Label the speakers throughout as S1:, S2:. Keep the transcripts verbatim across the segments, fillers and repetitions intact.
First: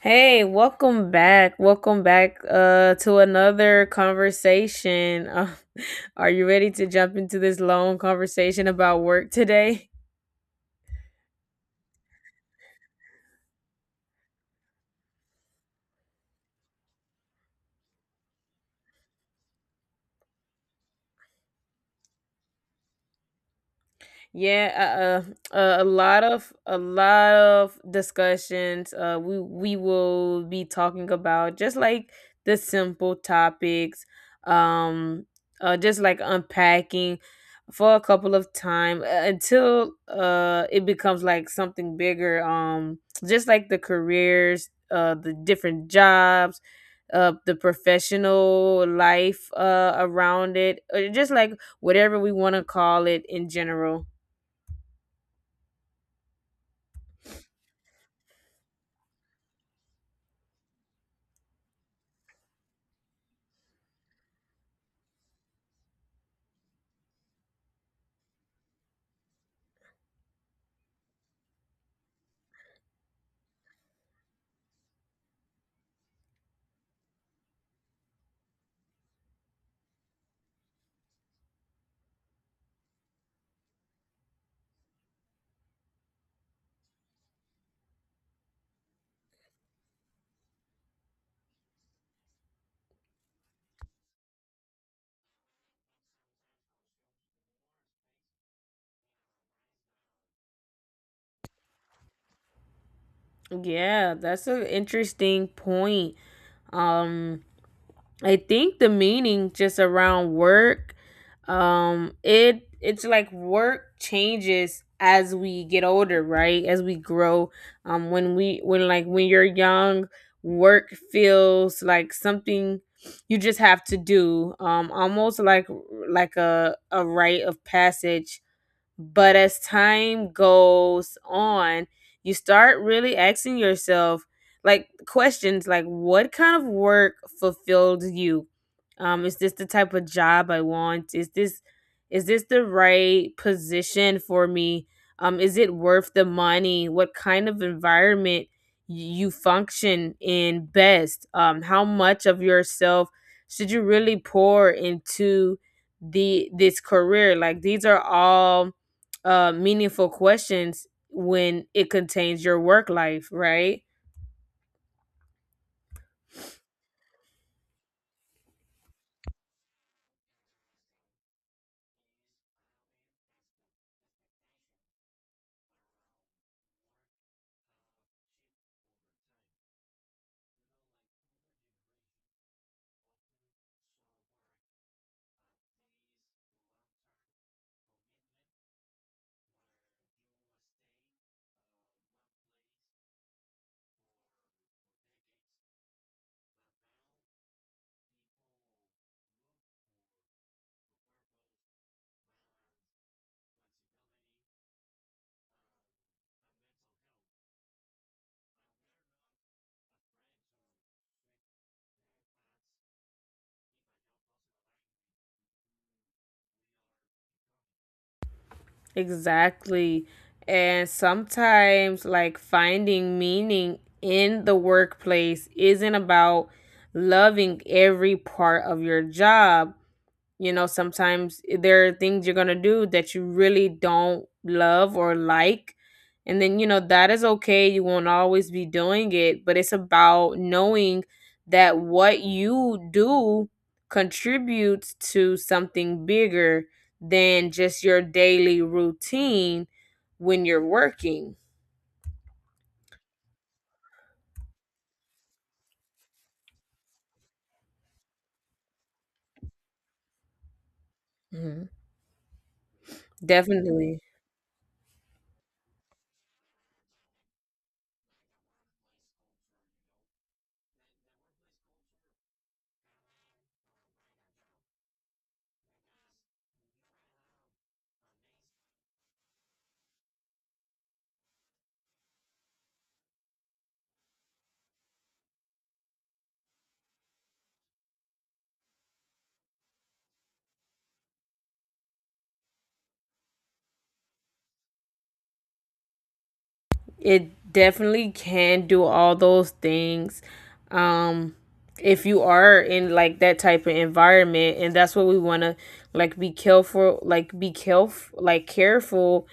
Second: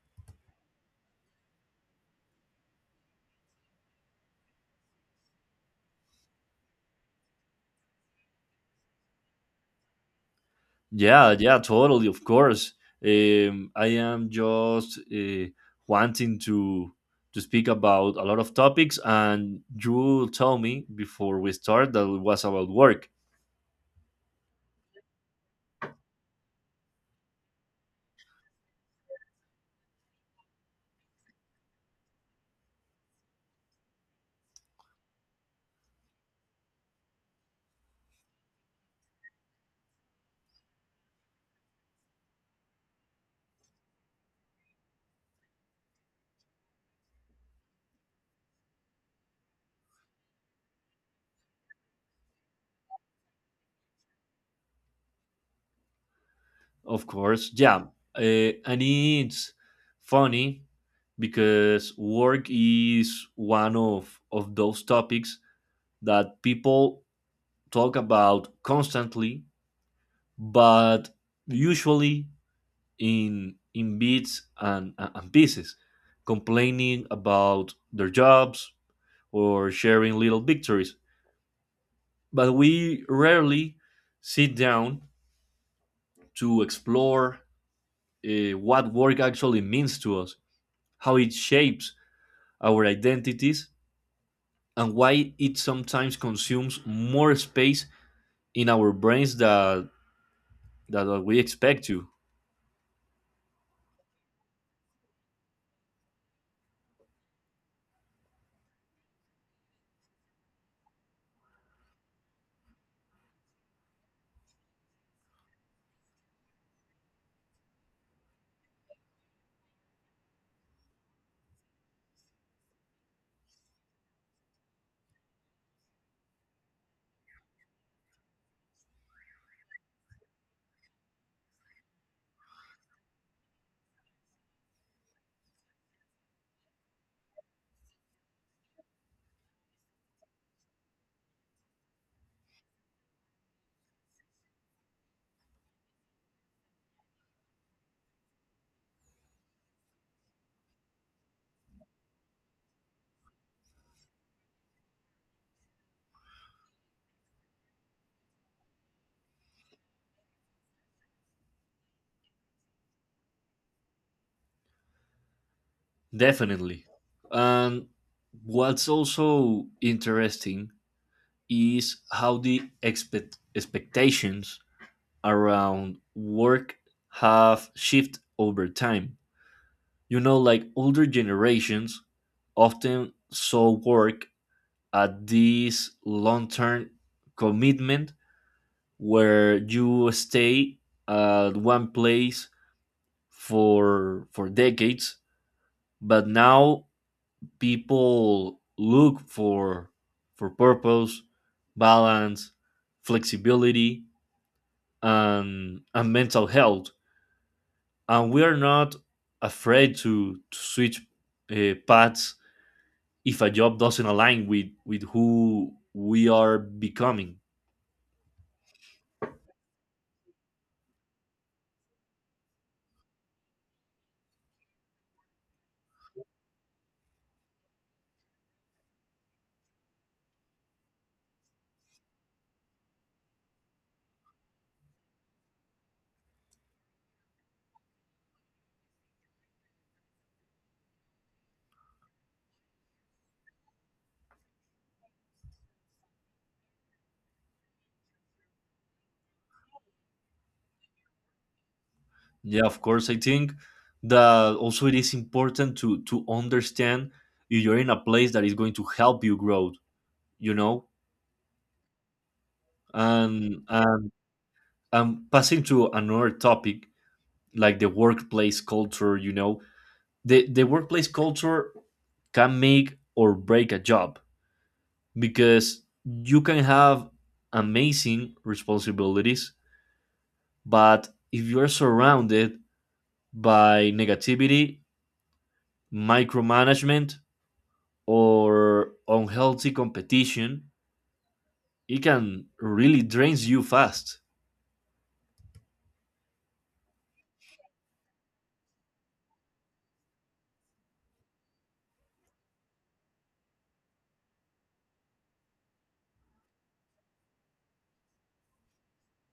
S1: Hey, welcome back. Welcome back uh to another conversation. Uh, are you ready to jump into this long conversation about work today?
S2: Yeah, yeah, totally, of course. Um, I am just uh, wanting to to speak about a lot of topics, and you told me before we start that it was about work.
S1: Yeah, uh, uh, a lot of a lot of discussions. Uh, we we will be talking about just like the simple topics, um, uh, just like unpacking for a couple of time uh, until uh it becomes like something bigger. Um, just like the careers, uh, the different jobs, uh, the professional life, uh, around it, or just like whatever we want to call it in general.
S2: Of course, yeah, uh, and it's funny because work is one of of those topics that people talk about constantly, but usually in in bits and, and pieces, complaining about their jobs or sharing little victories. But we rarely sit down to explore uh, what work actually means to us, how it shapes our identities, and why it sometimes consumes more space in our brains that that we expect to.
S1: Yeah, that's an interesting point. Um, I think the meaning just around work, um, it it's like work changes as we get older, right? As we grow, um, when we when like when you're young, work feels like something you just have to do, um, almost like like a a rite of passage, but as time goes on, you start really asking yourself like questions like what kind of work fulfills you? Um, is this the type of job I want? Is this is this the right position for me? Um, is it worth the money? What kind of environment y- you function in best? Um, how much of yourself should you really pour into the this career? Like these are all uh, meaningful questions when it contains your work life, right?
S2: Definitely, and what's also interesting is how the expect- expectations around work have shifted over time. You know, like older generations often saw work at this long term commitment where you stay at one place for for decades, but now people look for for purpose, balance, flexibility, and and mental health, and we are not afraid to, to switch uh, paths if a job doesn't align with with who we are becoming.
S1: Exactly. And sometimes, like, finding meaning in the workplace isn't about loving every part of your job. You know, sometimes eh, there are things you're going to do that you really don't love or like. And then, you know, that is okay. You won't always be doing it, but it's about knowing that what you do contributes to something bigger than just your daily routine when you're working.
S2: Yeah, of course. I think that also it is important to to understand if you're in a place that is going to help you grow, you know.
S1: Mhm.
S2: and
S1: Definitely.
S2: and, and passing to another topic, like the workplace culture, you know, the the workplace culture can make or break a job because you can have amazing responsibilities, but if you're surrounded by negativity, micromanagement, or unhealthy competition, it can really drains you fast.
S1: It definitely can do all those things. Um if you are in like that type of environment, and that's what we want to, like, be careful like be careful like careful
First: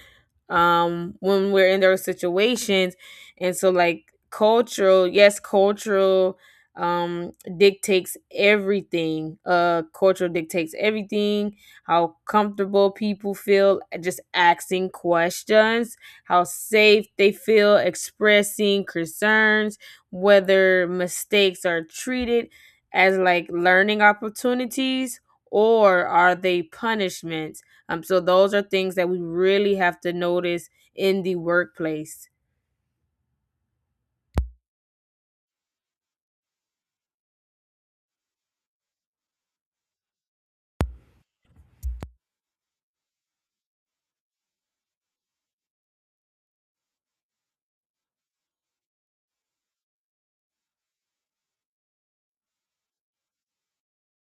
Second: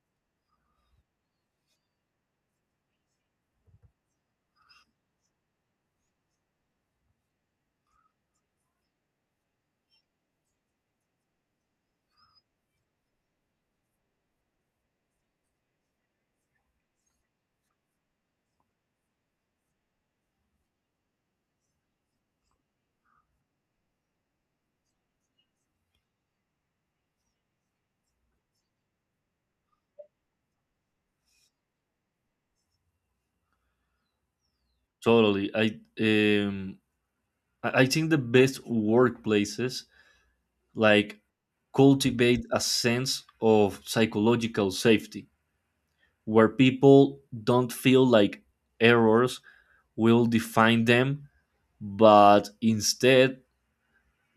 S1: um when we're in those situations. And so, like, cultural, yes, cultural um dictates everything. Uh cultural dictates everything: how comfortable people feel just asking questions, how safe they feel expressing concerns, whether mistakes are treated as like learning opportunities or are they punishments. um, so those are things that we really have to notice in the workplace.
S2: Totally. I um, I I think the best workplaces like cultivate a sense of psychological safety where people don't feel like errors will define them, but instead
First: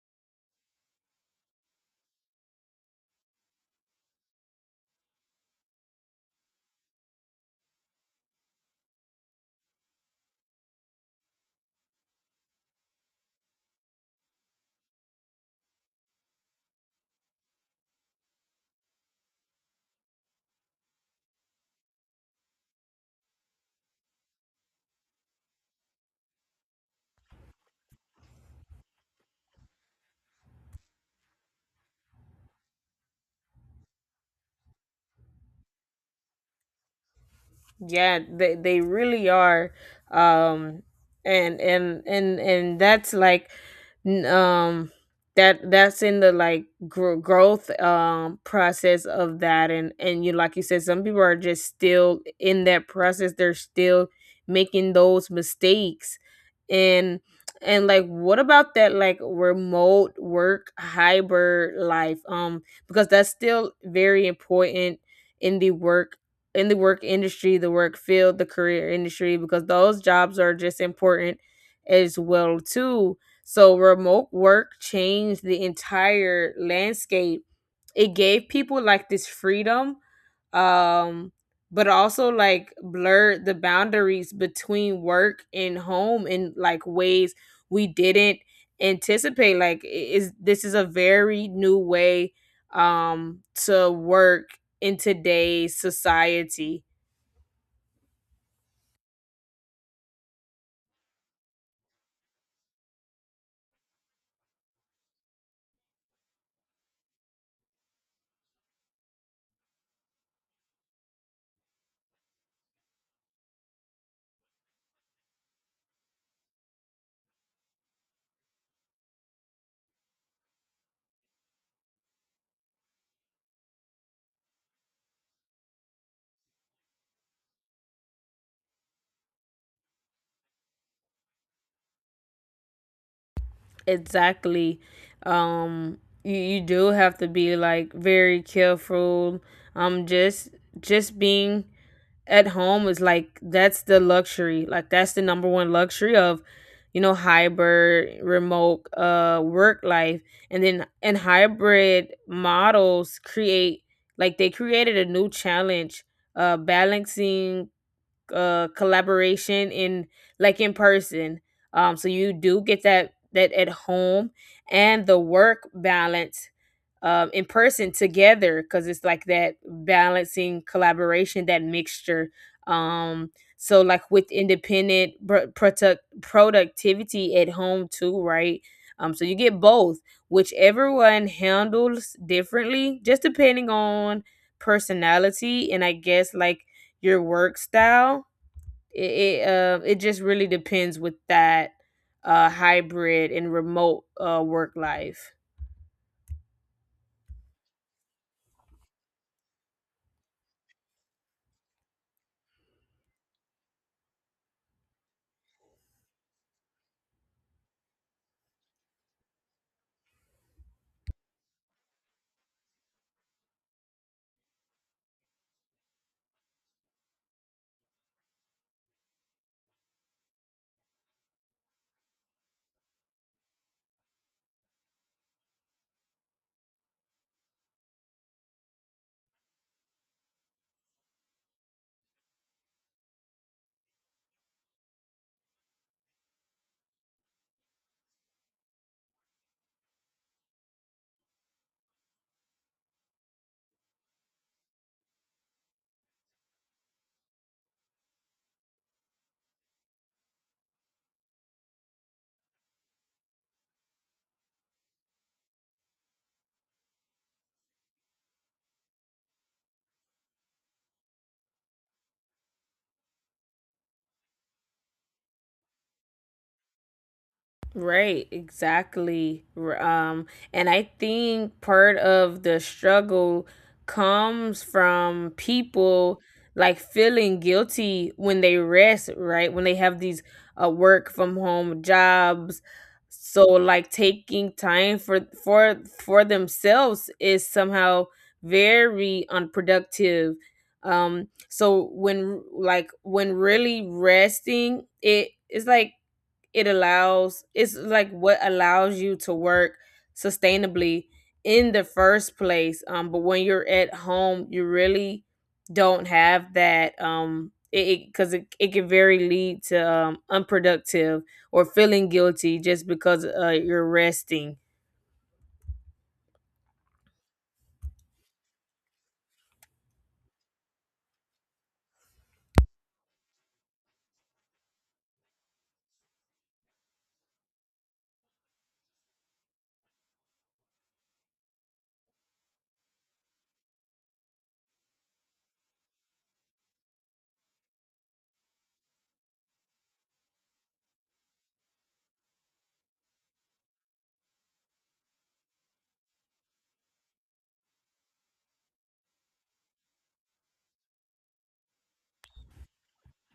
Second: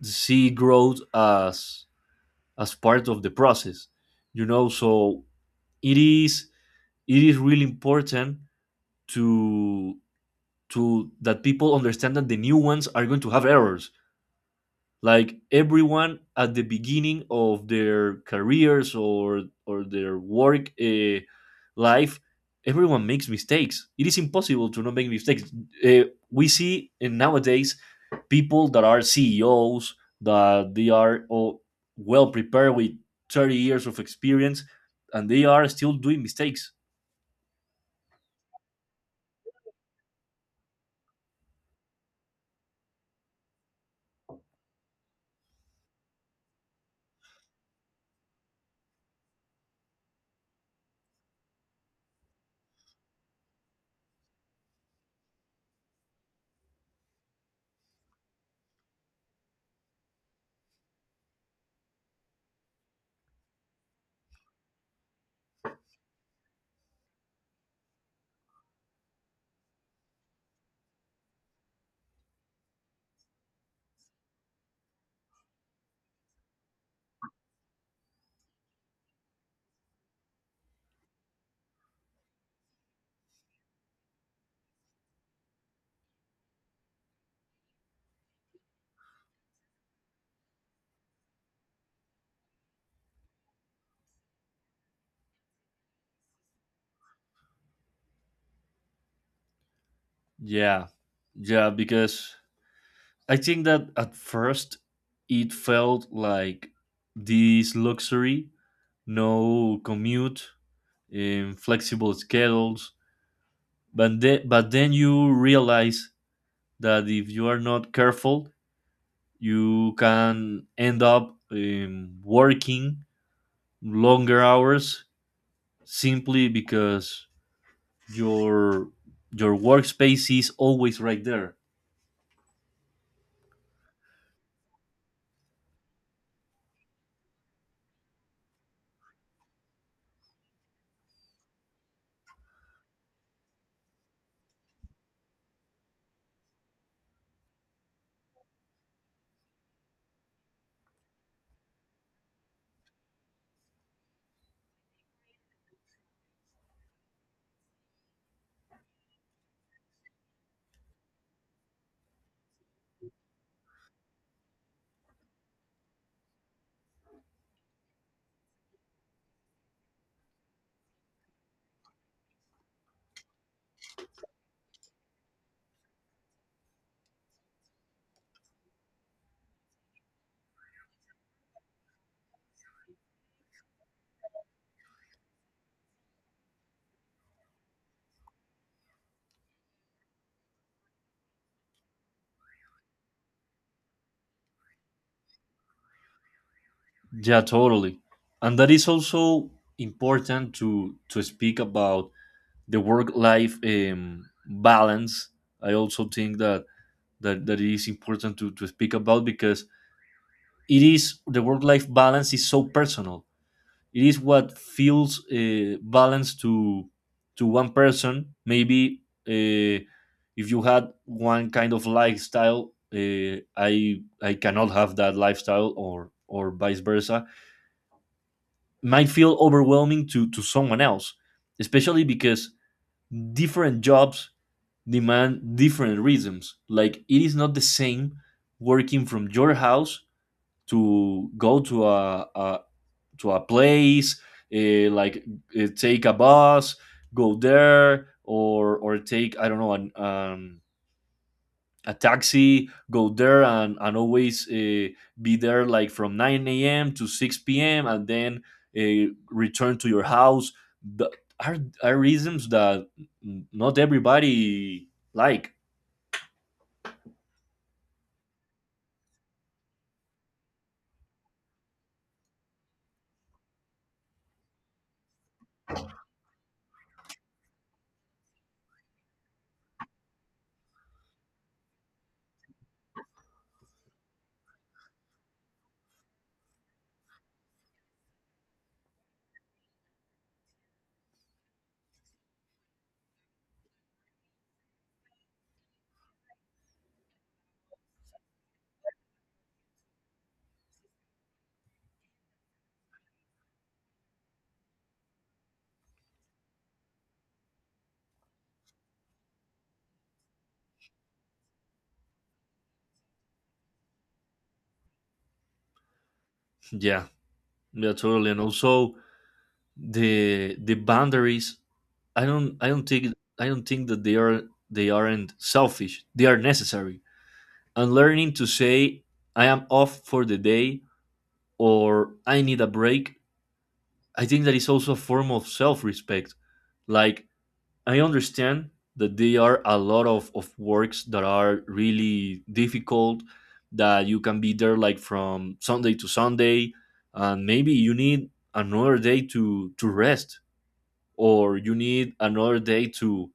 S2: see growth as as part of the process, you know. So it is it is really important to to that people understand that the new ones are going to have errors, like everyone at the beginning of their careers or or their work uh, life. Everyone makes mistakes. It is impossible to not make mistakes. uh, we see in nowadays people that are ceos, that they are all well prepared with thirty years of experience, and they are still doing mistakes.
S1: Yeah, they they really are. Um and and and and that's like n- um that that's in the like gr- growth um process of that. And and you, like you said, some people are just still in that process. They're still making those mistakes. And and like what about that, like remote work, hybrid life? Um because that's still very important in the work, in the work industry, the work field, the career industry, because those jobs are just important as well too. So remote work changed the entire landscape. It gave people like this freedom, um but also like blurred the boundaries between work and home in like ways we didn't anticipate. Like I- is this is a very new way um to work in today's society.
S2: Yeah, yeah, because I think that at first it felt like this luxury: no commute, um, flexible schedules. But, the- but then you realize that if you are not careful, you can end up um, working longer hours simply because your your workspace is always right there.
S1: Exactly. um you, you do have to be like very careful. um just just being at home is like, that's the luxury, like that's the number one luxury of, you know, hybrid remote uh work life. And then, and hybrid models create, like they created a new challenge: uh balancing uh collaboration in, like, in person. Um so you do get that, that at home, and the work balance um in person together, because it's like that balancing collaboration, that mixture. um so like with independent pro- product productivity at home too, right? Um so you get both, which everyone handles differently just depending on personality and, I guess, like your work style. It it, uh, it just really depends with that uh hybrid and remote uh work life.
S2: Yeah, totally. And that is also important to to speak about the work life um, balance. I also think that that, that it is important to, to speak about, because it is the work life balance is so personal. It is what feels uh, balanced to to one person. Maybe uh, if you had one kind of lifestyle, uh, i i cannot have that lifestyle, or or vice versa. Might feel overwhelming to to someone else, especially because different jobs demand different rhythms. Like, it is not the same working from your house to go to a, a to a place, uh, like uh, take a bus, go there, or or take, I don't know, an, um, a taxi, go there, and and always uh, be there like from nine a m to six p m and then uh, return to your house. The, are are reasons that not everybody like.
S1: Right, exactly. R- Um, and I think part of the struggle comes from people like feeling guilty when they rest, right? When they have these uh, work from home jobs. So like taking time for for for themselves is somehow very unproductive. Um so when like when really resting, it is like it allows, it's like what allows you to work sustainably in the first place. Um but when you're at home you really don't have that. um it because it, 'cause it, it can very lead to um unproductive or feeling guilty just because uh you're resting.
S2: Yeah. Yeah, totally. And also the the boundaries. I don't. I don't think. I don't think that they are. They aren't selfish. They are necessary. And learning to say, "I am off for the day," or "I need a break." I think that is also a form of self-respect. Like, I understand that there are a lot of of works that are really difficult, that you can be there like from Sunday to Sunday, and maybe you need another day to to rest, or you need another day to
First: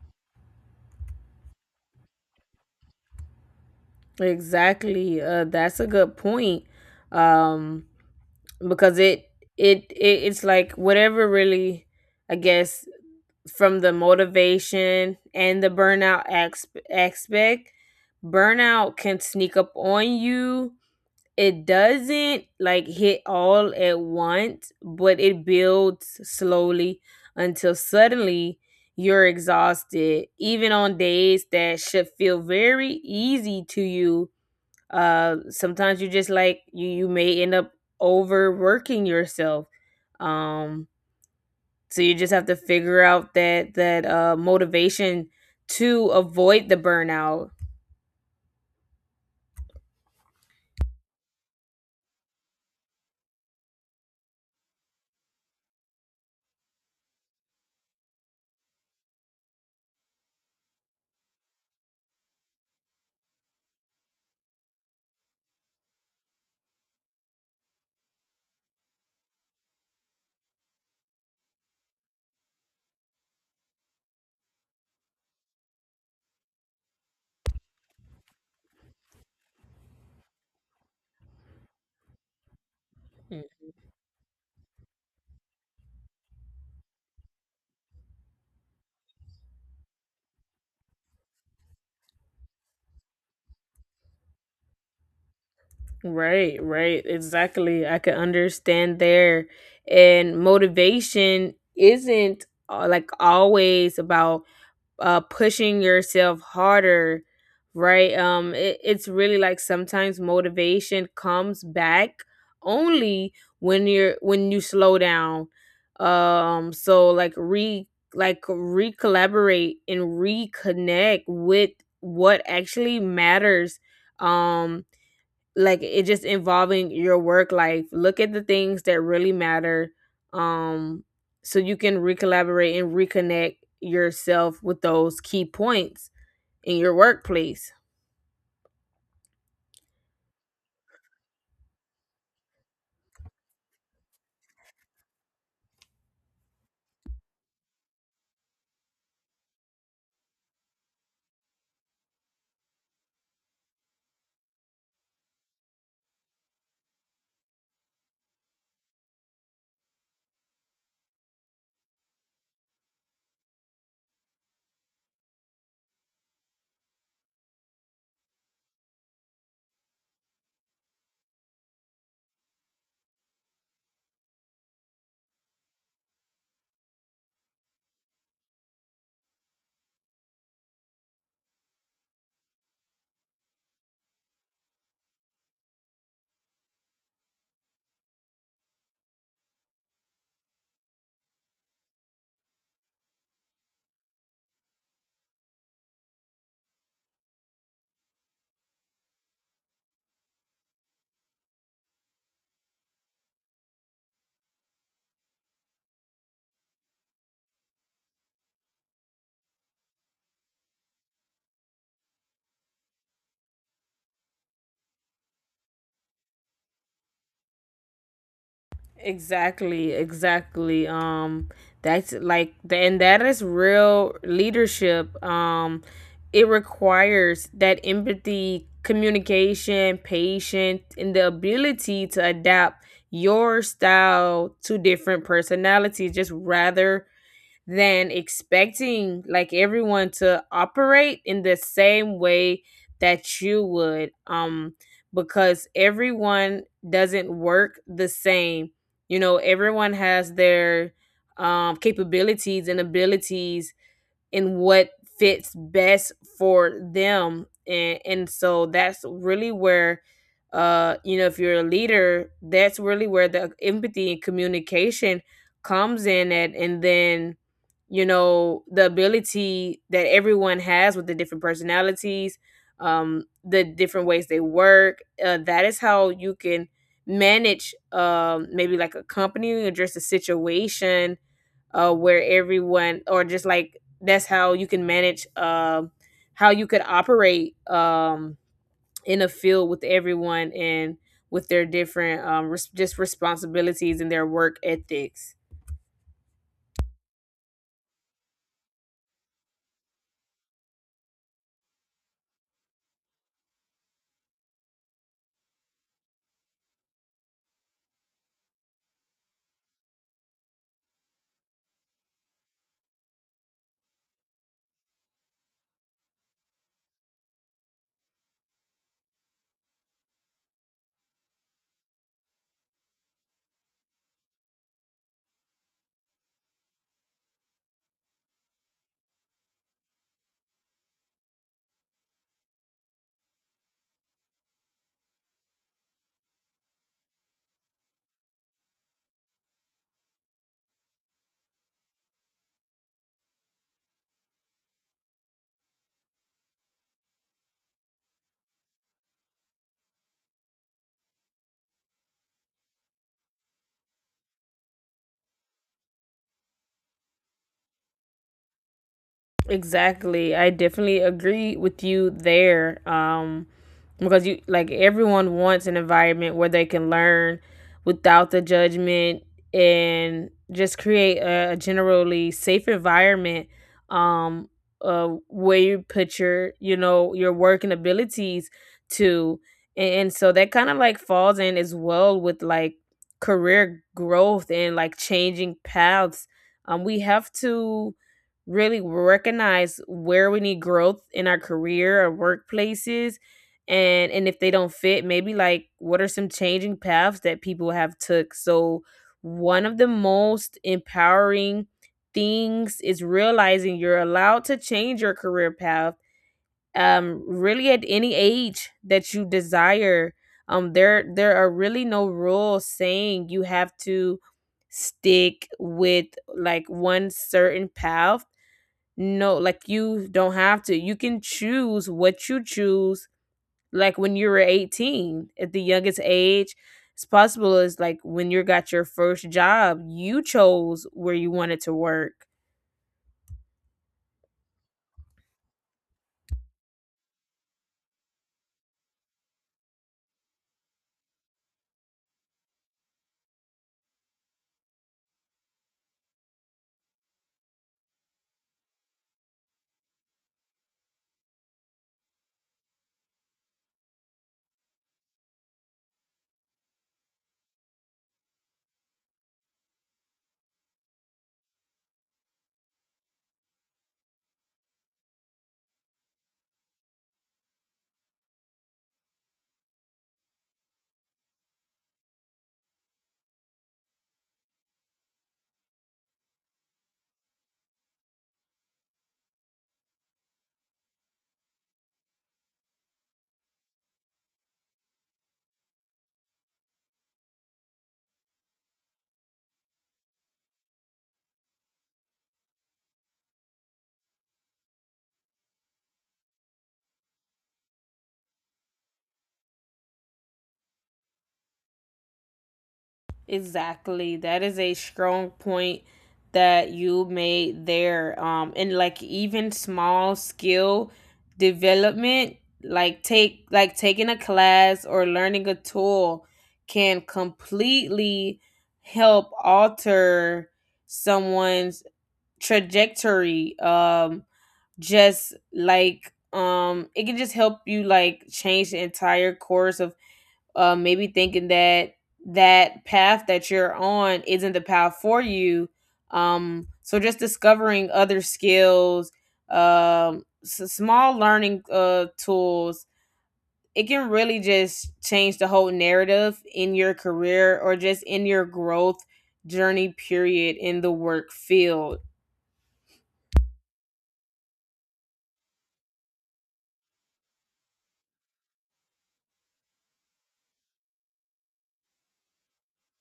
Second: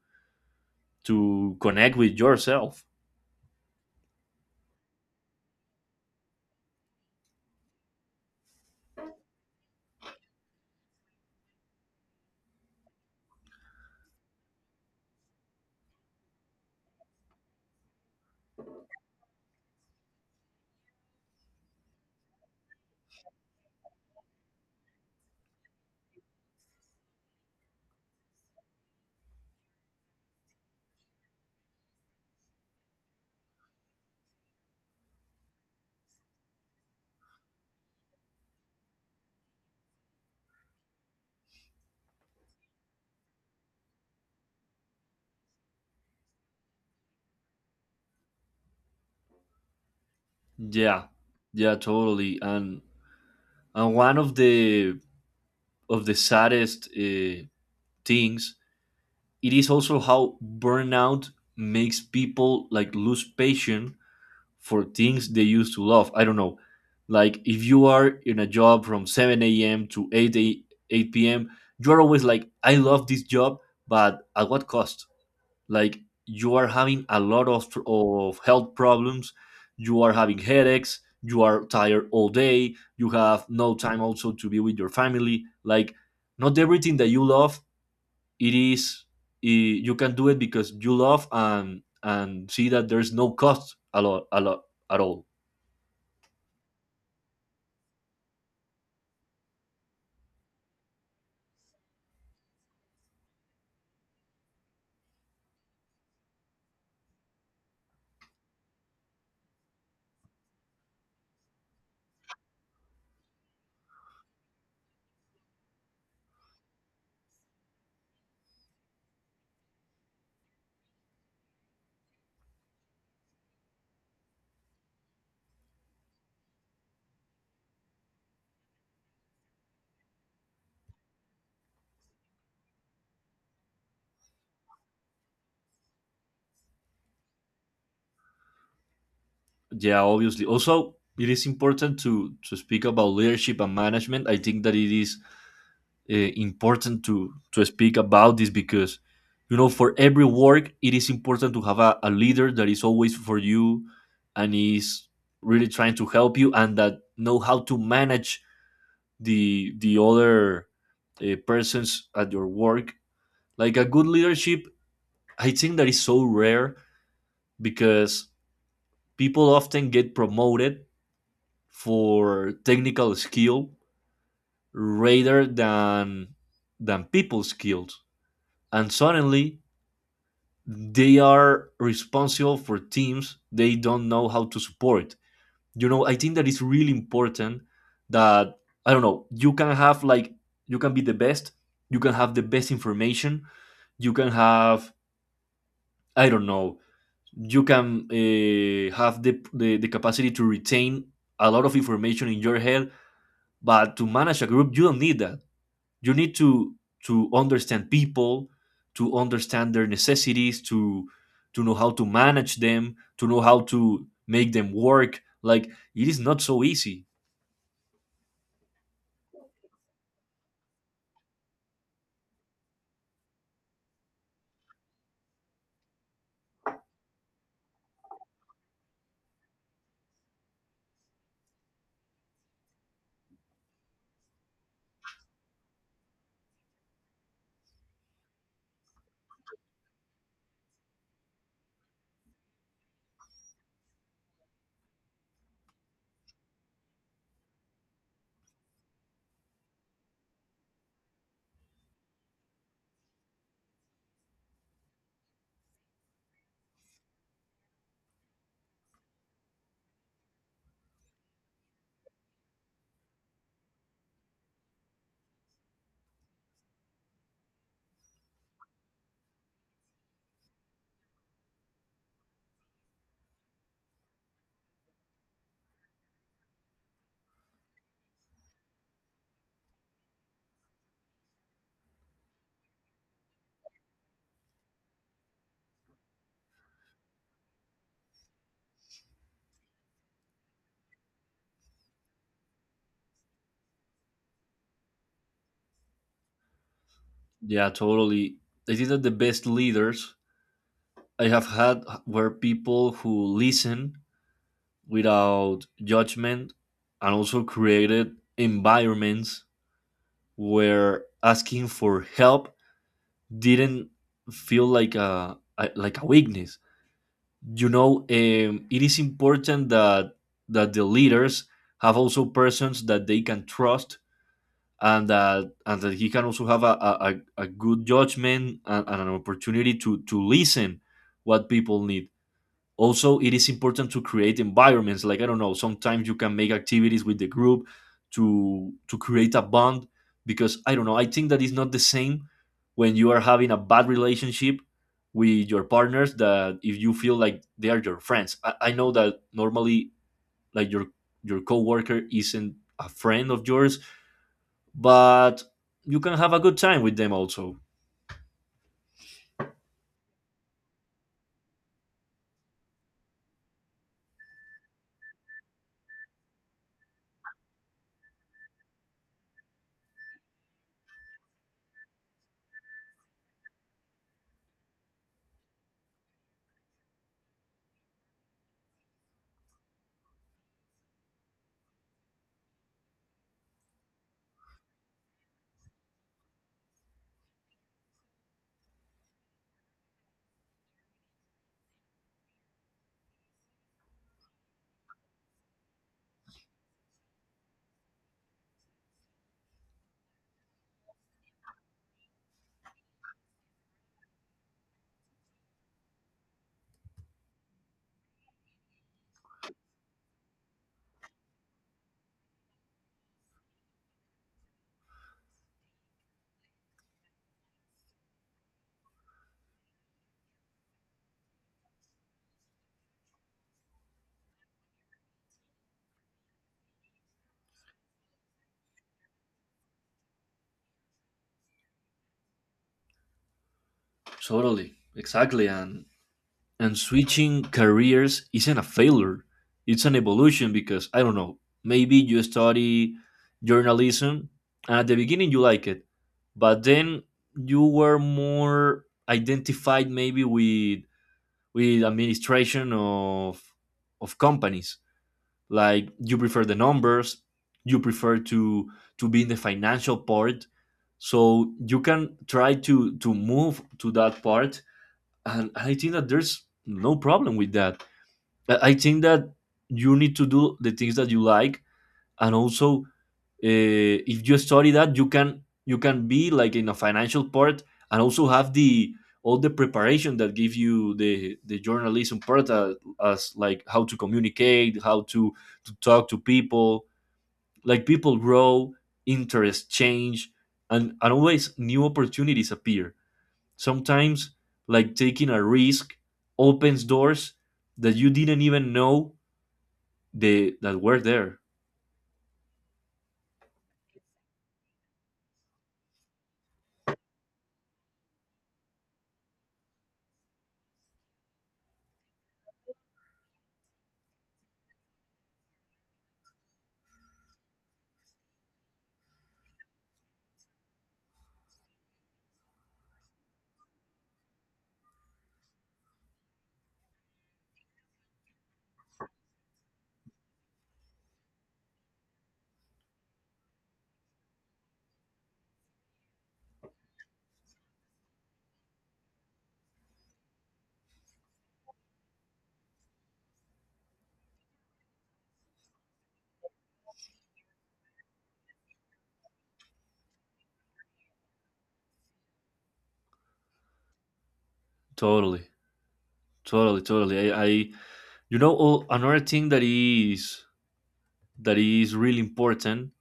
S2: to connect with yourself.
S1: Exactly. Uh that's a good point. um because it it, it it's like whatever, really, I guess. From the motivation and the burnout, ex- aspect, burnout can sneak up on you. It doesn't like hit all at once, but it builds slowly until suddenly you're exhausted even on days that should feel very easy to you. Uh sometimes you just like, you you may end up overworking yourself. um so you just have to figure out that that uh, motivation to avoid the burnout.
S2: Yeah, yeah, totally. And and one of the of the saddest uh, things, it is also how burnout makes people like lose patience for things they used to love. I don't know, like if you are in a job from seven a m to eight a, eight p m, you're always like, "I love this job." But at what cost? Like, you are having a lot of, of health problems, you are having headaches, you are tired all day, you have no time also to be with your family. Like, not everything that you love, it is, i- you can do it because you love, and and see that there's no cost a lot a lot at all.
S1: Right, right, exactly. I can understand there, and motivation isn't uh, like always about uh pushing yourself harder, right? Um it, it's really like sometimes motivation comes back only when you're, when you slow down. um so like re like recollaborate and reconnect with what actually matters. um like it just, involving your work life, look at the things that really matter. um so you can recollaborate and reconnect yourself with those key points in your workplace.
S2: Yeah, obviously, also it is important to to speak about leadership and management. I think that it is uh, important to to speak about this, because you know, for every work it is important to have a, a leader that is always for you and is really trying to help you, and that know how to manage the the other uh, persons at your work. Like, a good leadership, I think that is so rare, because people often get promoted for technical skill rather than than people skills, and suddenly they are responsible for teams they don't know how to support. You know, I think that it's really important that, I don't know, you can have, like, you can be the best, you can have the best information, you can have, I don't know, you can uh, have the, the the capacity to retain a lot of information in your head, but to manage a group you don't need that. You need to to understand people, to understand their necessities, to to know how to manage them, to know how to make them work. Like, it is not so easy.
S1: Exactly, exactly. Um that's like the, and that is real leadership. Um it requires that empathy, communication, patience, and the ability to adapt your style to different personalities, just rather than expecting like everyone to operate in the same way that you would. Um because everyone doesn't work the same. You know, everyone has their um capabilities and abilities, and what fits best for them. And and so that's really where, uh you know, if you're a leader, that's really where the empathy and communication comes in at. And then, you know, the ability that everyone has with the different personalities, um the different ways they work, uh, that is how you can manage, um maybe like a company or just a situation uh where everyone, or just like, that's how you can manage, um how you could operate, um in a field with everyone and with their different um res- just responsibilities and their work ethics.
S2: Yeah, totally. I think that the best leaders I have had were people who listen without judgment, and also created environments where asking for help didn't feel like a, a like a weakness, you know. Um, it is important that that the leaders have also persons that they can trust, and that, and that he can also have a, a, a a good judgment, and, and an opportunity to to listen what people need. Also, it is important to create environments. Like, I don't know, sometimes you can make activities with the group to to create a bond, because, I don't know, I think that it's not the same when you are having a bad relationship with your partners, that if you feel like they are your friends. I, I know that normally, like, your your coworker isn't a friend of yours, but you can have a good time with them also.
S1: Exactly. I definitely agree with you there. Um, because you, like, everyone wants an environment where they can learn without the judgment, and just create a, a generally safe environment, um uh where you put your, you know, your work and abilities to. and, and, so that kind of like falls in as well with like career growth and like changing paths. Um we have to really recognize where we need growth in our career or workplaces, and and if they don't fit, maybe like what are some changing paths that people have took. So one of the most empowering things is realizing you're allowed to change your career path, um really at any age that you desire. Um there there are really no rules saying you have to stick with like one certain path. No, like you don't have to. You can choose what you choose. Like when you were eighteen, at the youngest age, it's possible, is like when you got your first job, you chose where you wanted to work.
S2: Totally, exactly. And and switching careers isn't a failure, it's an evolution. Because, I don't know, maybe you study journalism, and at the beginning you like it, but then you were more identified maybe with with administration of of companies. Like, you prefer the numbers, you prefer to to be in the financial part, so you can try to to move to that part, and I think that there's no problem with that. I I think that you need to do the things that you like, and also, uh, if you study that, you can, you can be like in a financial part, and also have the all the preparation that give you the the journalism part, uh, as like how to communicate, how to to talk to people. Like, people grow, interests change, and, and always new opportunities appear. Sometimes, like taking a risk opens doors that you didn't even know they that were there.
S1: Exactly. That is a strong point that you made there. Um, and like even small skill development, like take like taking a class or learning a tool, can completely help alter someone's trajectory. Um, just like, um it can just help you like change the entire course of, uh, maybe thinking that that path that you're on isn't the path for you. Um, so just discovering other skills, um, s- small learning uh, tools, it can really just change the whole narrative in your career or just in your growth journey, period, in the work field.
S2: Totally, totally, totally. I, I you know, all, another thing that is, that is really important,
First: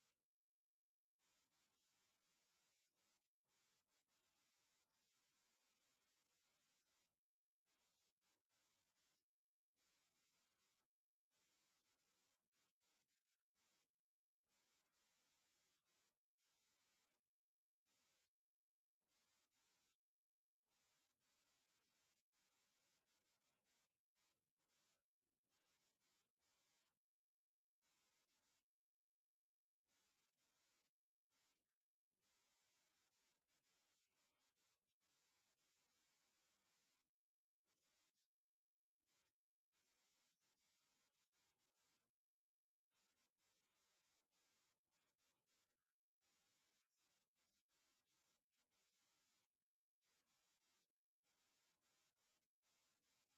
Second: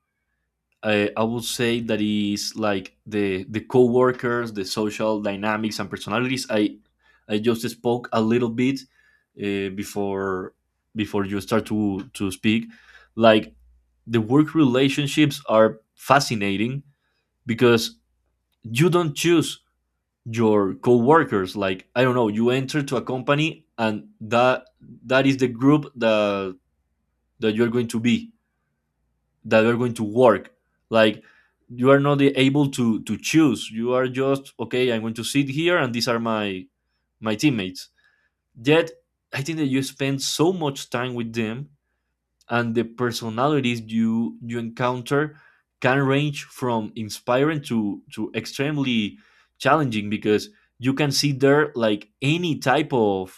S2: I, I would say, that is like the the co-workers, the social dynamics and personalities. I I just spoke a little bit uh, before, before you start to to speak. Like, the work relationships are fascinating because you don't choose your co-workers. Like I don't know, you enter to a company and that that is the group that that you're going to be that are going to work like you are not able to to choose. You are just okay, I'm going to sit here and these are my my teammates, yet I think that you spend so much time with them, and the personalities you you encounter can range from inspiring to to extremely challenging, because you can see there like any type of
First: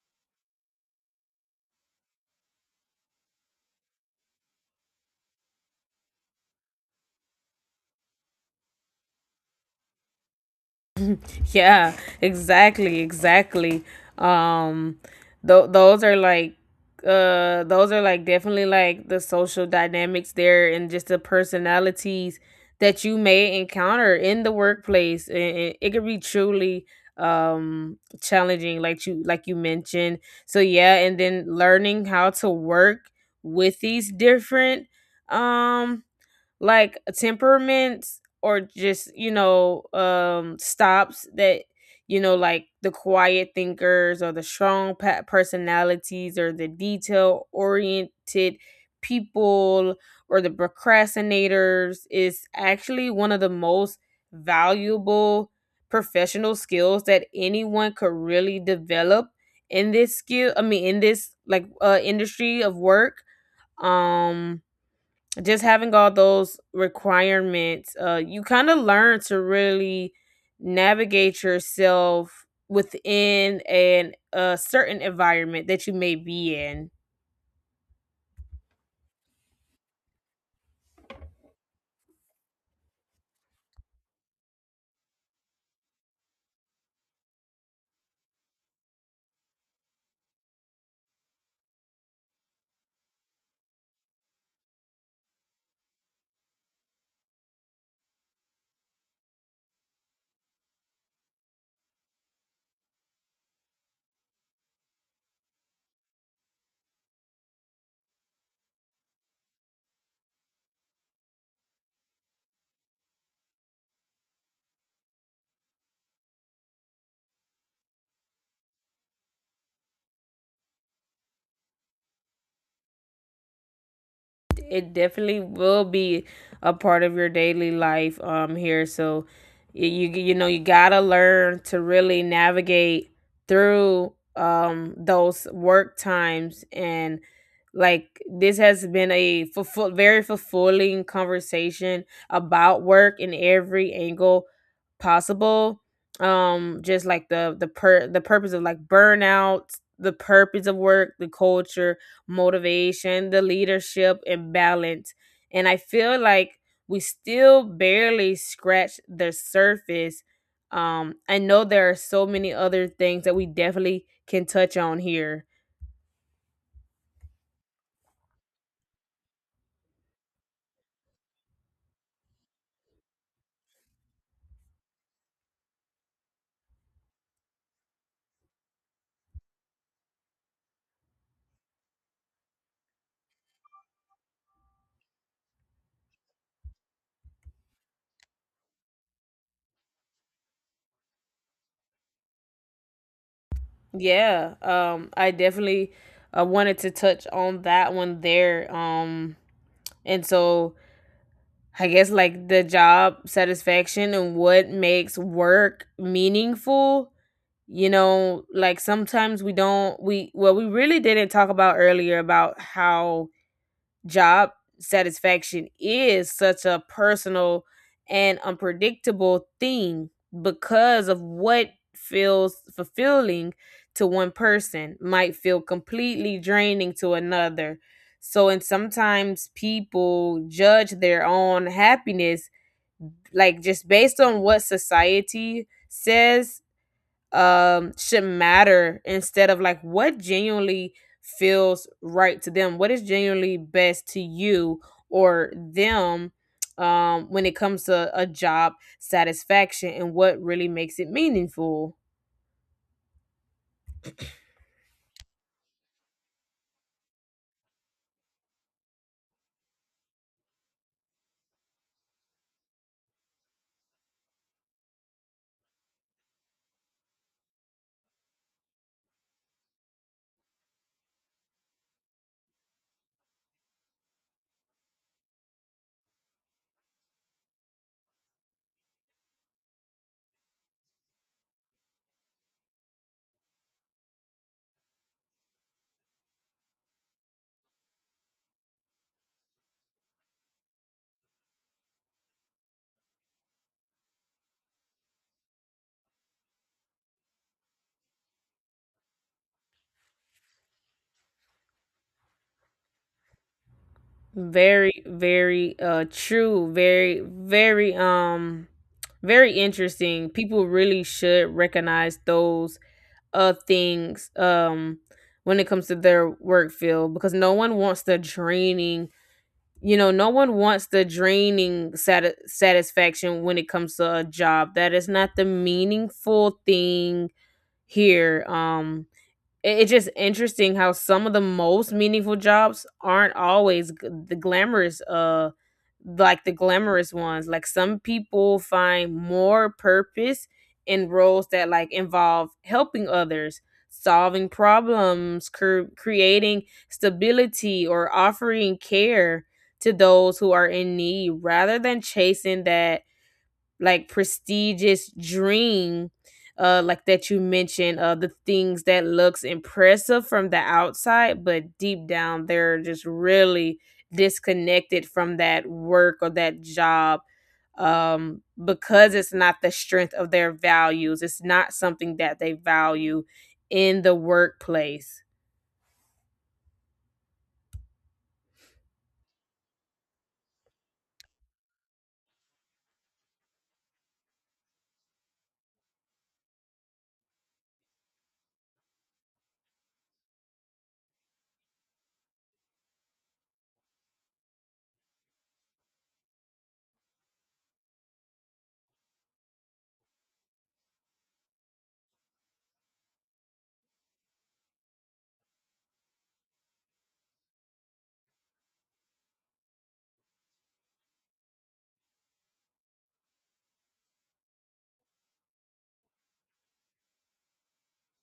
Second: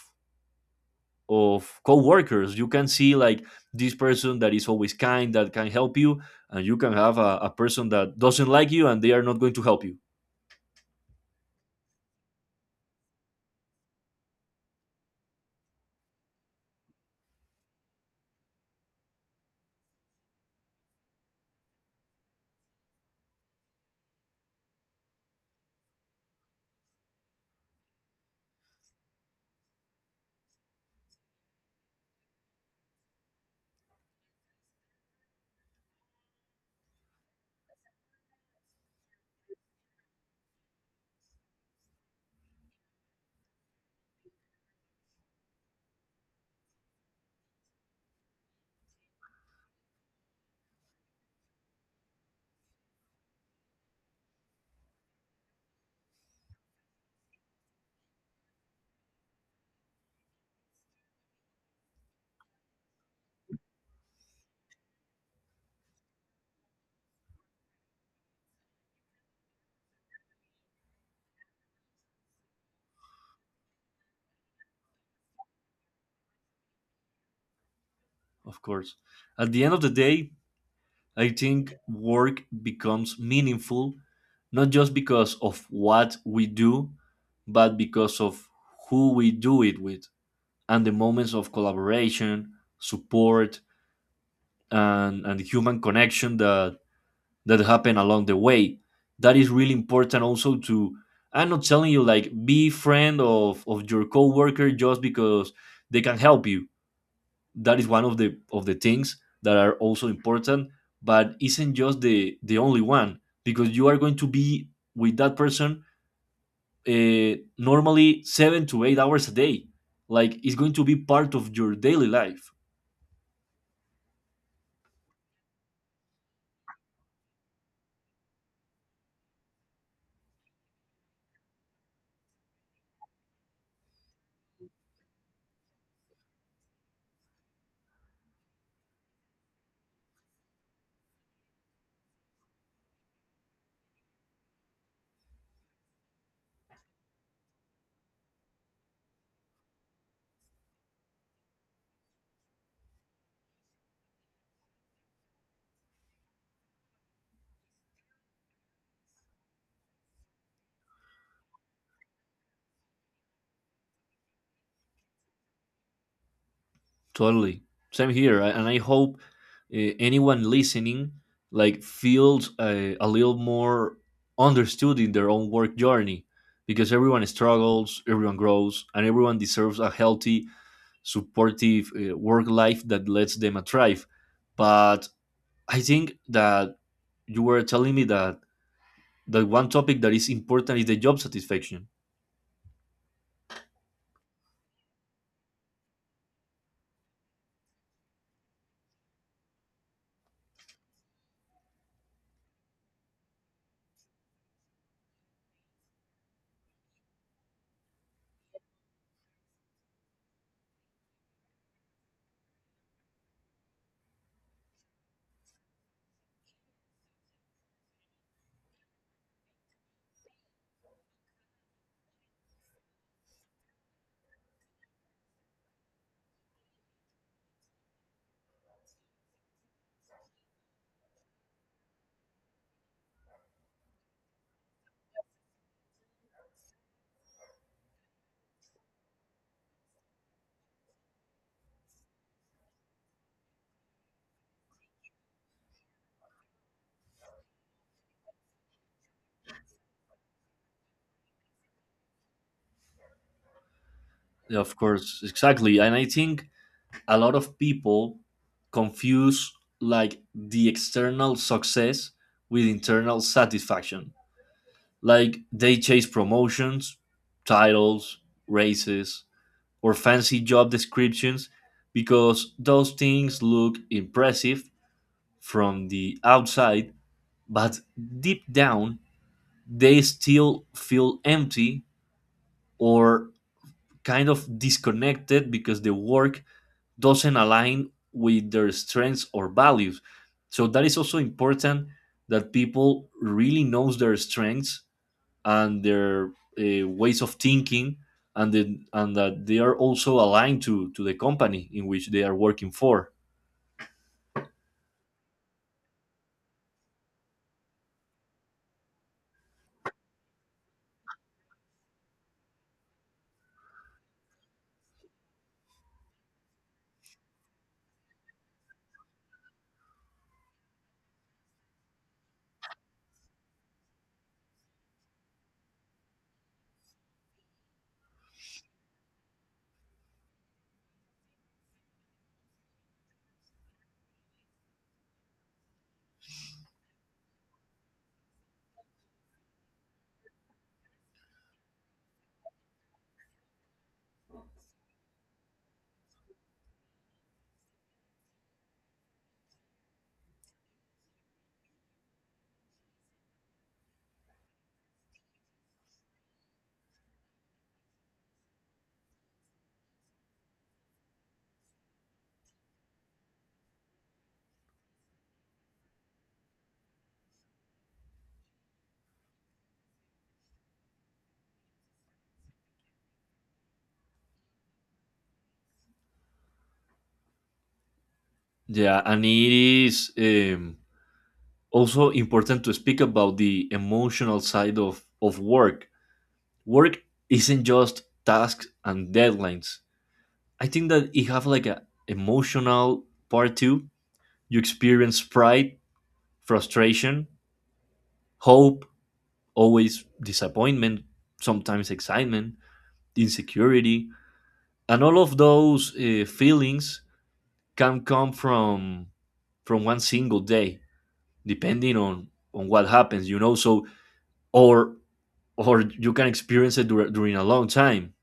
S2: of co-workers. You can see like this person that is always kind that can help you, and you can have a, a person that doesn't like you and they are not going to help you.
S1: Yeah, exactly, exactly. Um, th- those are like, uh those are like definitely like the social dynamics there and just the personalities that you may encounter in the workplace. And it, could be truly um challenging, like you, like you mentioned. So yeah, and then learning how to work with these different um like temperaments, or just, you know, um stops, that, you know, like the quiet thinkers, or the strong pa- personalities, or the detail oriented people, or the procrastinators, is actually one of the most valuable professional skills that anyone could really develop in this skill, I mean in this like uh industry of work. um just having all those requirements, uh, you kind of learn to really navigate yourself within an, a certain environment that you may be in.
S2: Of course, at the end of the day, I think work becomes meaningful not just because of what we do, but because of who we do it with, and the moments of collaboration, support, and, and human connection that that happen along the way. That is really important also to, I'm not telling you like be friend of of your coworker just because they can help you. That is one of the of the things that are also important, but isn't just the the only one, because you are going to be with that person uh, normally seven to eight hours a day. Like it's going to be part of your daily life.
S1: It definitely will be a part of your daily life um here. So y- you you know you got to learn to really navigate through um those work times. And like this has been a fulfill, very fulfilling conversation about work in every angle possible. Um just like the the per the purpose of like burnout, the purpose of work, the culture, motivation, the leadership, and balance. And I feel like we still barely scratch the surface. Um, I know there are so many other things that we definitely can touch on here.
S2: Totally. Same here. I- And I hope uh, anyone listening like feels a, a little more understood in their own work journey, because everyone struggles, everyone grows, and everyone deserves a healthy, supportive uh, work life that lets them thrive. But I think that you were telling me that the one topic that is important is the job satisfaction.
S1: Yeah, um, I definitely uh, wanted to touch on that one there. Um, and so I guess like the job satisfaction and what makes work meaningful, you know, like sometimes we don't we well we really didn't talk about earlier about how job satisfaction is such a personal and unpredictable thing, because of what feels fulfilling to one person might feel completely draining to another. So, and sometimes people judge their own happiness like just based on what society says um should matter, instead of like what genuinely feels right to them, what is genuinely best to you or them, um, when it comes to a job satisfaction and what really makes it meaningful.
S2: Of course, exactly. And I think a lot of people confuse like the external success with internal satisfaction. Like they chase promotions, titles, races, or fancy job descriptions because those things look impressive from the outside, but deep down, they still feel empty or kind of disconnected because the work doesn't align with their strengths or values. So that is also important, that people really knows their strengths and their uh, ways of thinking, and the, and that they are also aligned to to the company in which they are working for.
S1: Very very uh true, very very um very interesting. People really should recognize those uh things, um, when it comes to their work field, because no one wants the draining, you know, no one wants the draining sati- satisfaction when it comes to a job. That is not the meaningful thing here. Um, it- it's just interesting how some of the most meaningful jobs aren't always g- the glamorous uh like the glamorous ones. Like some people find more purpose in roles that like involve helping others, solving problems, cre- creating stability, or offering care to those who are in need, rather than chasing that like prestigious dream, uh like that you mentioned, uh the things that looks impressive from the outside, but deep down they're just really disconnected from that work or that job. Um, because it's not the strength of their values, it's not something that they value in the workplace.
S2: Yeah, and it is um, also important to speak about the emotional side of of work. Work isn't just tasks and deadlines. I think that it have like a emotional part too. You experience pride, frustration, hope, always disappointment, sometimes excitement, insecurity, and all of those uh, feelings can come from from one single day, depending on on what happens, you know. So or or you can experience it dur- during a long time.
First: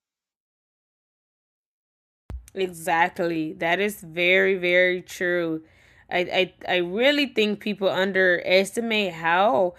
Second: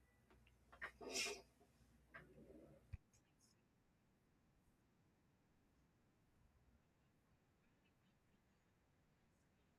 S1: Exactly. That is very, very true. I, I, I really think people underestimate how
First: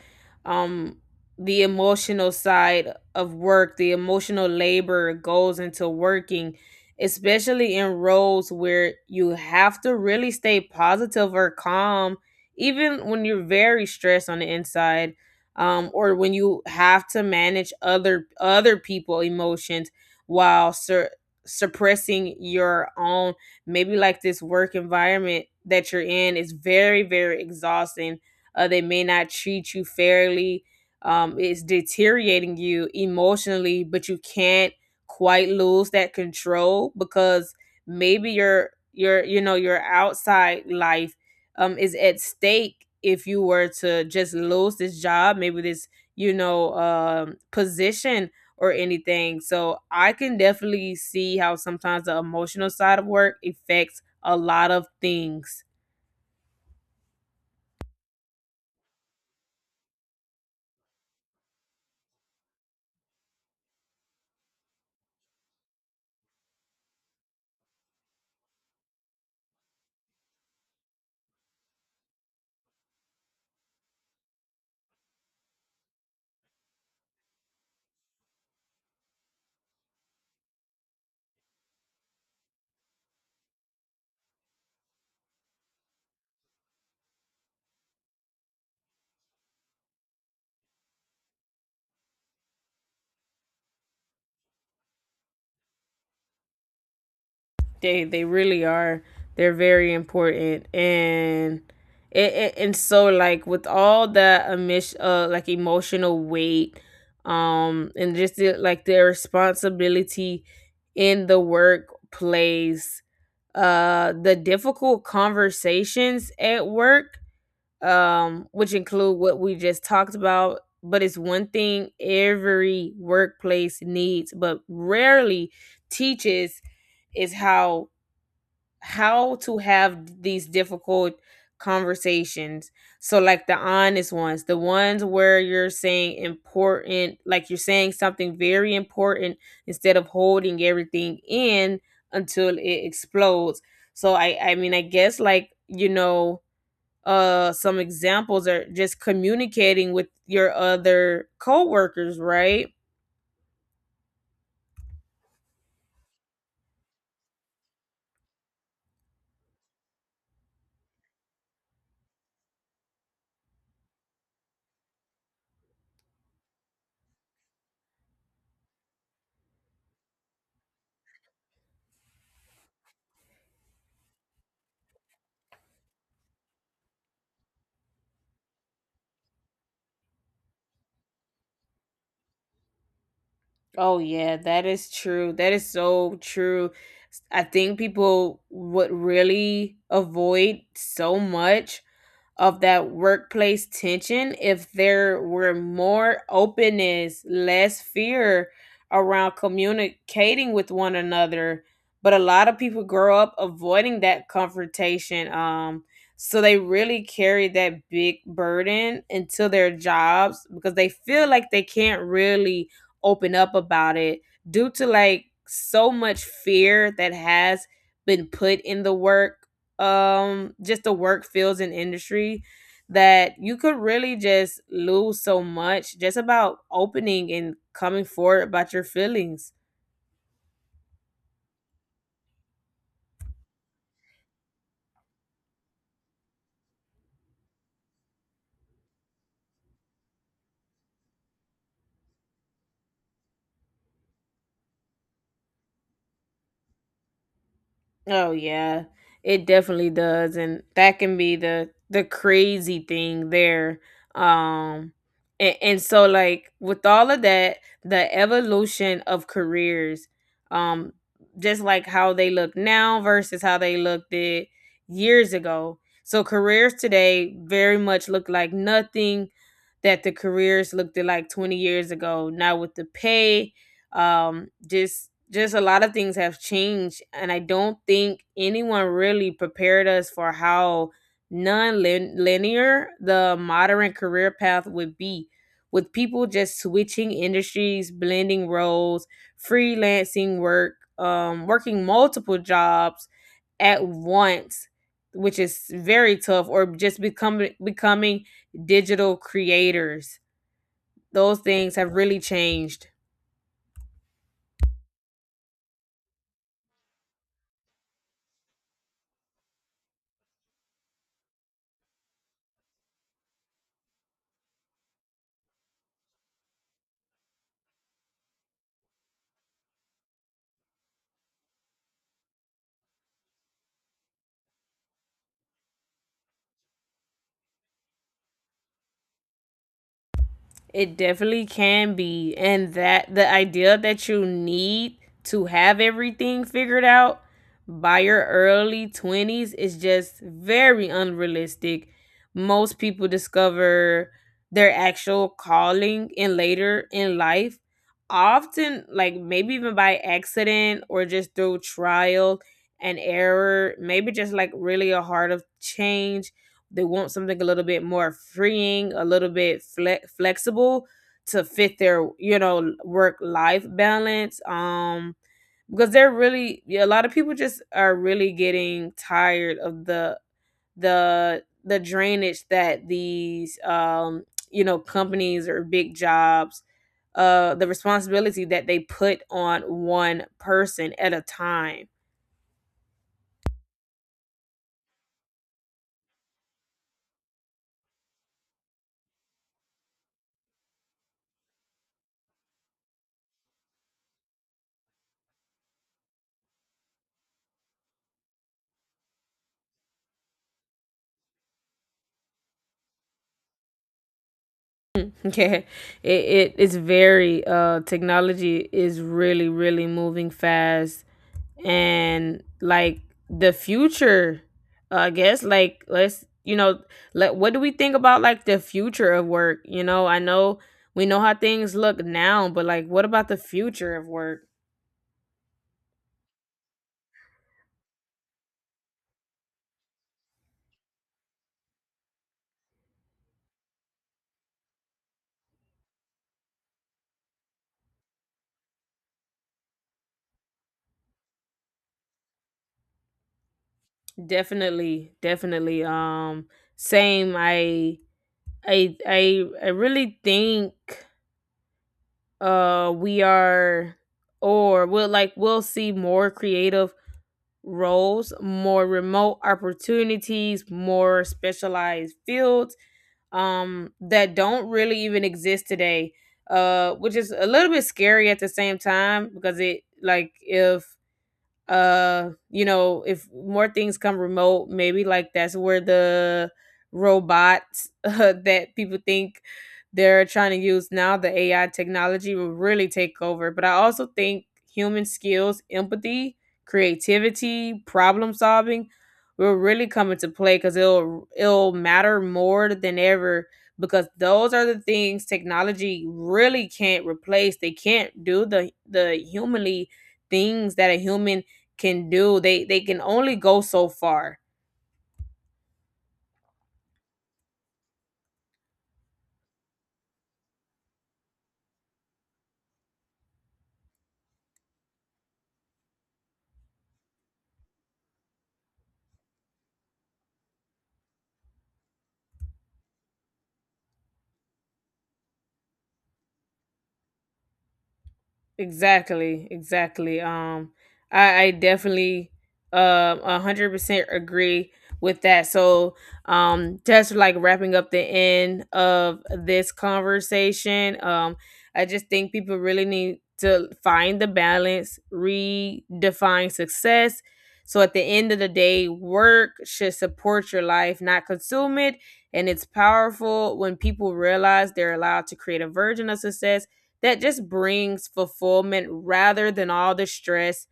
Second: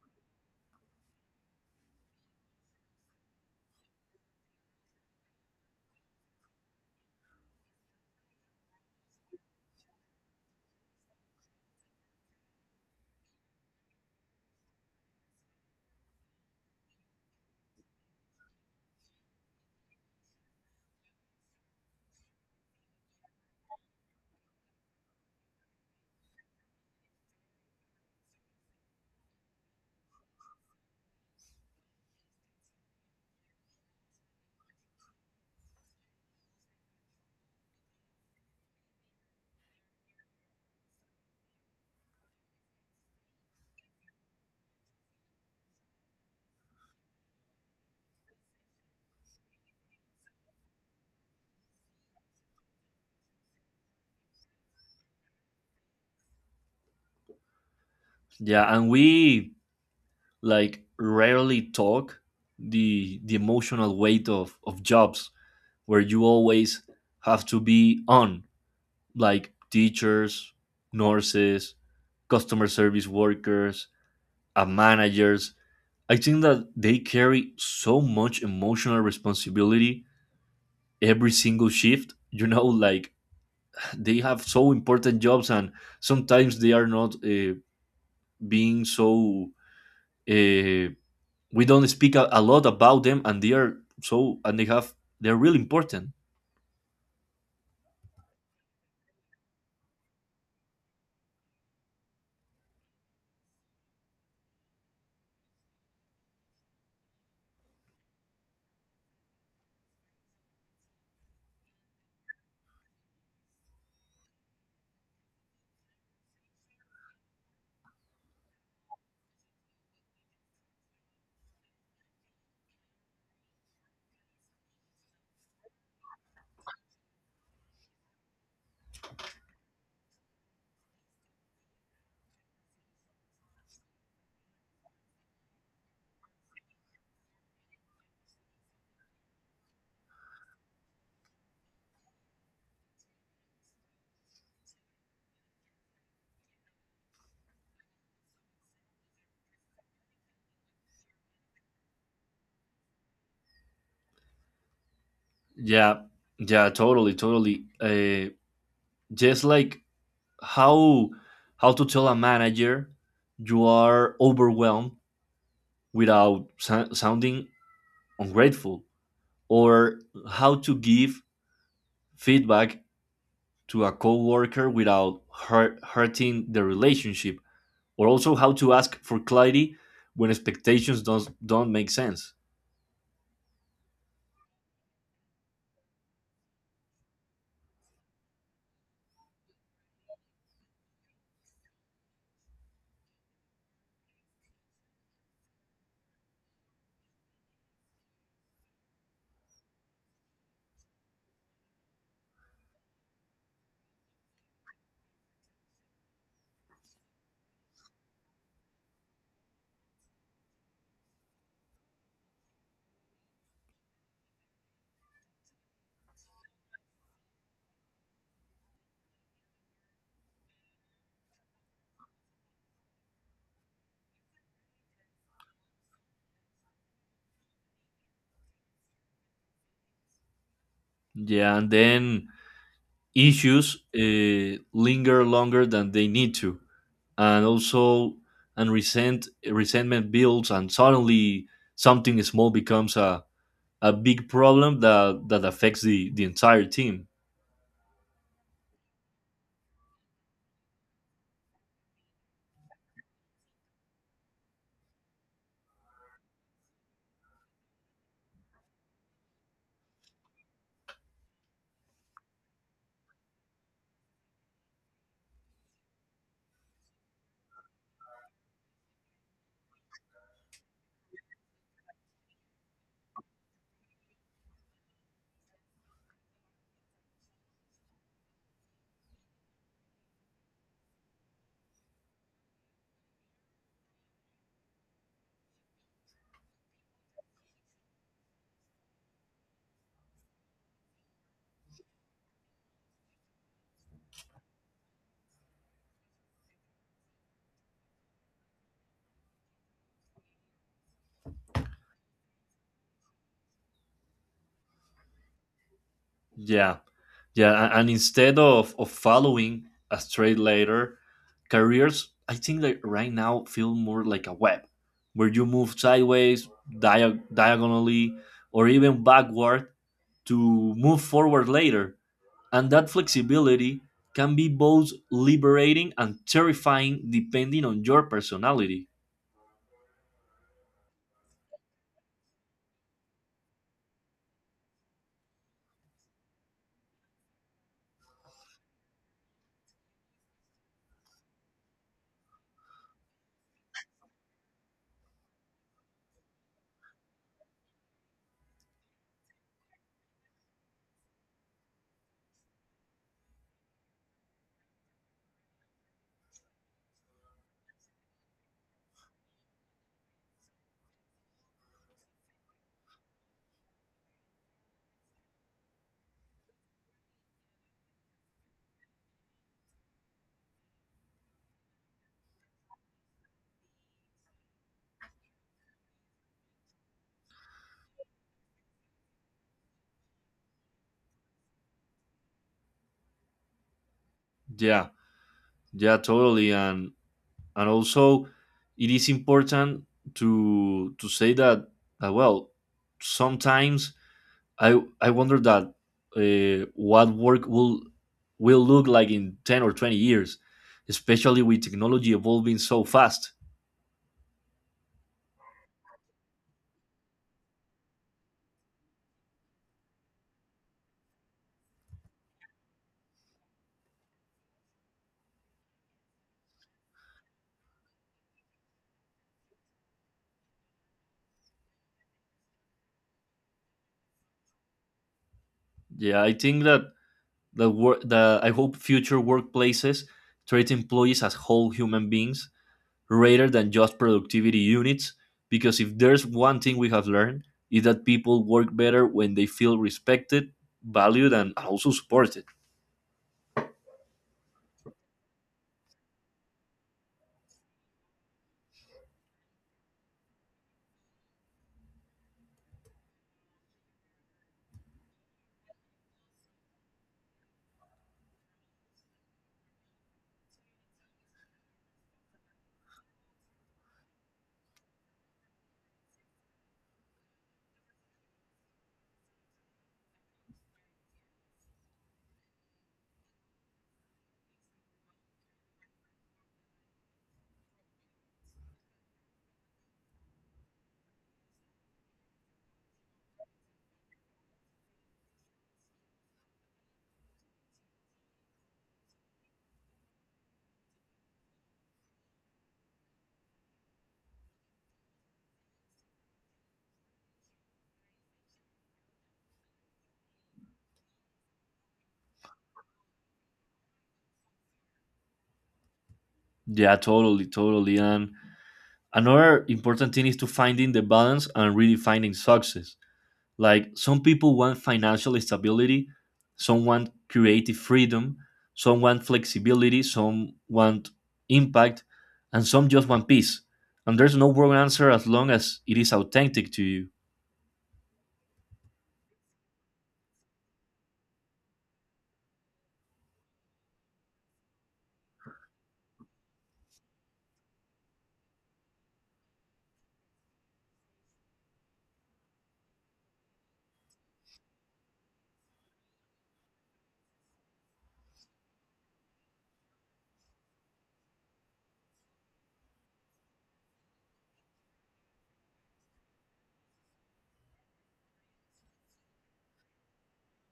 S1: um the emotional side of work, the emotional labor, goes into working, especially in roles where you have to really stay positive or calm, even when you're very stressed on the inside, um, or when you have to manage other other people emotions while sur- suppressing your own. Maybe like this work environment that you're in is very very exhausting, uh, they may not treat you fairly, um, it's deteriorating you emotionally, but you can't quite lose that control because maybe your your you know your outside life, um, is at stake if you were to just lose this job, maybe this, you know, um, position or anything. So I can definitely see how sometimes the emotional side of work affects a lot of things.
S2: Yeah, and we like rarely talk the the emotional weight of of jobs where you always have to be on, like teachers, nurses, customer service workers, uh, managers. I think that they carry so much emotional responsibility every single shift. You know, like they have so important jobs, and sometimes they are not uh, being so. Uh, we don't speak a, a lot about them, and they are so, and they have they're really important.
S1: They they really are. They're very important. And it, it and so, like with all that emis- uh like emotional weight, um, and just the, like the responsibility in the workplace, uh the difficult conversations at work, um, which include what we just talked about. But it's one thing every workplace needs, but rarely teaches, is how how to have these difficult conversations. So like the honest ones, the ones where you're saying important, like you're saying something very important, instead of holding everything in until it explodes. So I I mean, I guess like, you know, uh some examples are just communicating with your other coworkers, right?
S2: Yeah, yeah, totally, totally. Uh, just like how how to tell a manager you are overwhelmed without sou- sounding ungrateful, or how to give feedback to a coworker without hurt, hurting the relationship, or also how to ask for clarity when expectations don't don't make sense.
S1: Oh yeah, that is true. That is so true. S- I think people would really avoid so much of that workplace tension if there were more openness, less fear around communicating with one another. But a lot of people grow up avoiding that confrontation. Um, so they really carry that big burden into their jobs, because they feel like they can't really open up about it due to like so much fear that has been put in the work, um, just the work fields and industry, that you could really just lose so much just about opening and coming forward about your feelings.
S2: Yeah, and then issues uh, linger longer than they need to, and also and resent resentment builds and suddenly something small becomes a, a big problem that that affects the the entire team.
S1: Oh yeah, it definitely does, and that can be the the crazy thing there. Um, and, and so like with all of that, the evolution of careers, um, just like how they look now versus how they looked it years ago. So careers today very much look like nothing that the careers looked at like twenty years ago. Now with the pay, um, just just a lot of things have changed, and I don't think anyone really prepared us for how non-linear the modern career path would be, with people just switching industries, blending roles, freelancing work, um, working multiple jobs at once, which is very tough, or just becoming becoming digital creators. Those things have really changed.
S2: Yeah, yeah, a- and instead of of following a straight ladder, careers I think like right now feel more like a web where you move sideways, dia- diagonally, or even backward to move forward later. And that flexibility can be both liberating and terrifying depending on your personality.
S1: It definitely can be. And that the idea that you need to have everything figured out by your early twenties is just very unrealistic. Most people discover their actual calling in later in life, often like maybe even by accident or just through trial and error. Maybe just like really a heart of change, they want something a little bit more freeing, a little bit fle- flexible, to fit their, you know, work life balance. Um, because they're really, yeah, a lot of people just are really getting tired of the the the drainage that these, um, you know, companies or big jobs, uh the responsibility that they put on one person at a time.
S2: Yeah, yeah, totally. And and also it is important to to say that uh, well, sometimes I I wonder that uh, what work will will look like in ten or twenty years, especially with technology evolving so fast.
S1: Yeah, it, it it is very, uh technology is really really moving fast. And like the future, uh, I guess like, let's, you know, let what do we think about like the future of work? You know, I know we know how things look now, but like what about the future of work?
S2: Yeah, I think that The work, the I hope future workplaces treat employees as whole human beings rather than just productivity units. Because if there's one thing we have learned is that people work better when they feel respected, valued, and also supported.
S1: Definitely, definitely, um same. I I I I really think, uh we are, or we'll, like we'll see more creative roles, more remote opportunities, more specialized fields, um, that don't really even exist today, uh which is a little bit scary at the same time, because it like if, uh you know, if more things come remote, maybe like that's where the robots, uh, that people think they're trying to use now, the ai technology will really take over. But I also think human skills, empathy, creativity, problem solving, will really come into play, because it'll it'll matter more than ever, because those are the things technology really can't replace. They can't do the the humanly things that a human can do. they they can only go so far.
S2: Yeah, totally, totally. And another important thing is to finding the balance and redefining success. Like some people want financial stability, some want creative freedom, some want flexibility, some want impact, and some just want peace. And there's no wrong answer as long as it is authentic to you.
S1: Exactly, exactly. Um, I, I definitely um a hundred percent agree with that. So, um, just like wrapping up the end of this conversation, um, I just think people really need to find the balance, redefine success. So at the end of the day, work should support your life, not consume it. And it's powerful when people realize they're allowed to create a version of success that just brings fulfillment rather than all the stress,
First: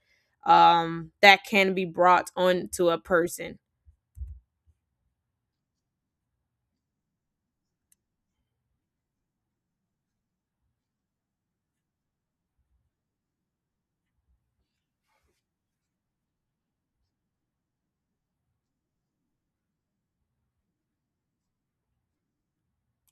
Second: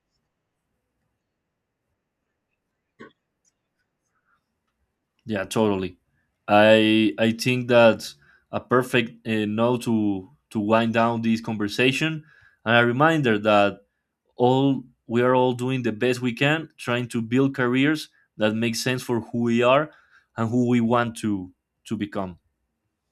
S1: um, that can be brought on to a person.
S2: Yeah, totally. I I think that's a perfect uh, note to to wind down this conversation, and a reminder that all we are all doing the best we can, trying to build careers that make sense for who we are and who we want to to become.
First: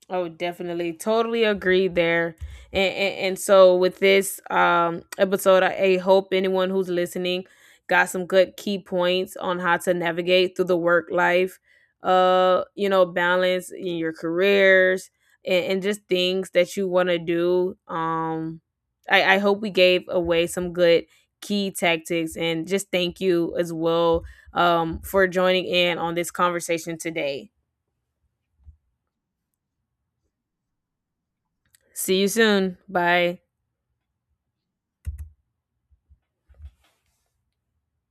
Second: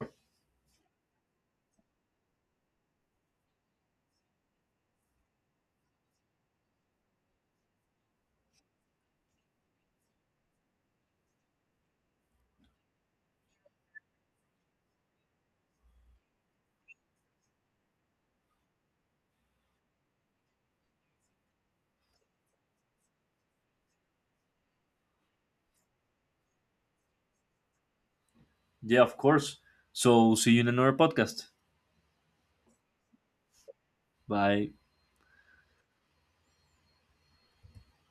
S1: Oh, definitely. Totally agree there. And, and, and so, with this, um, episode, I, I hope anyone who's listening got some good key points on how to navigate through the work life, uh, you know, balance in your careers and, and just things that you want to do. Um, I, I hope we gave away some good key tactics, and just thank you as well, um, for joining in on this conversation today.
S2: Yeah, of course. So see you in another podcast.
S1: See you soon. Bye.
S2: Bye.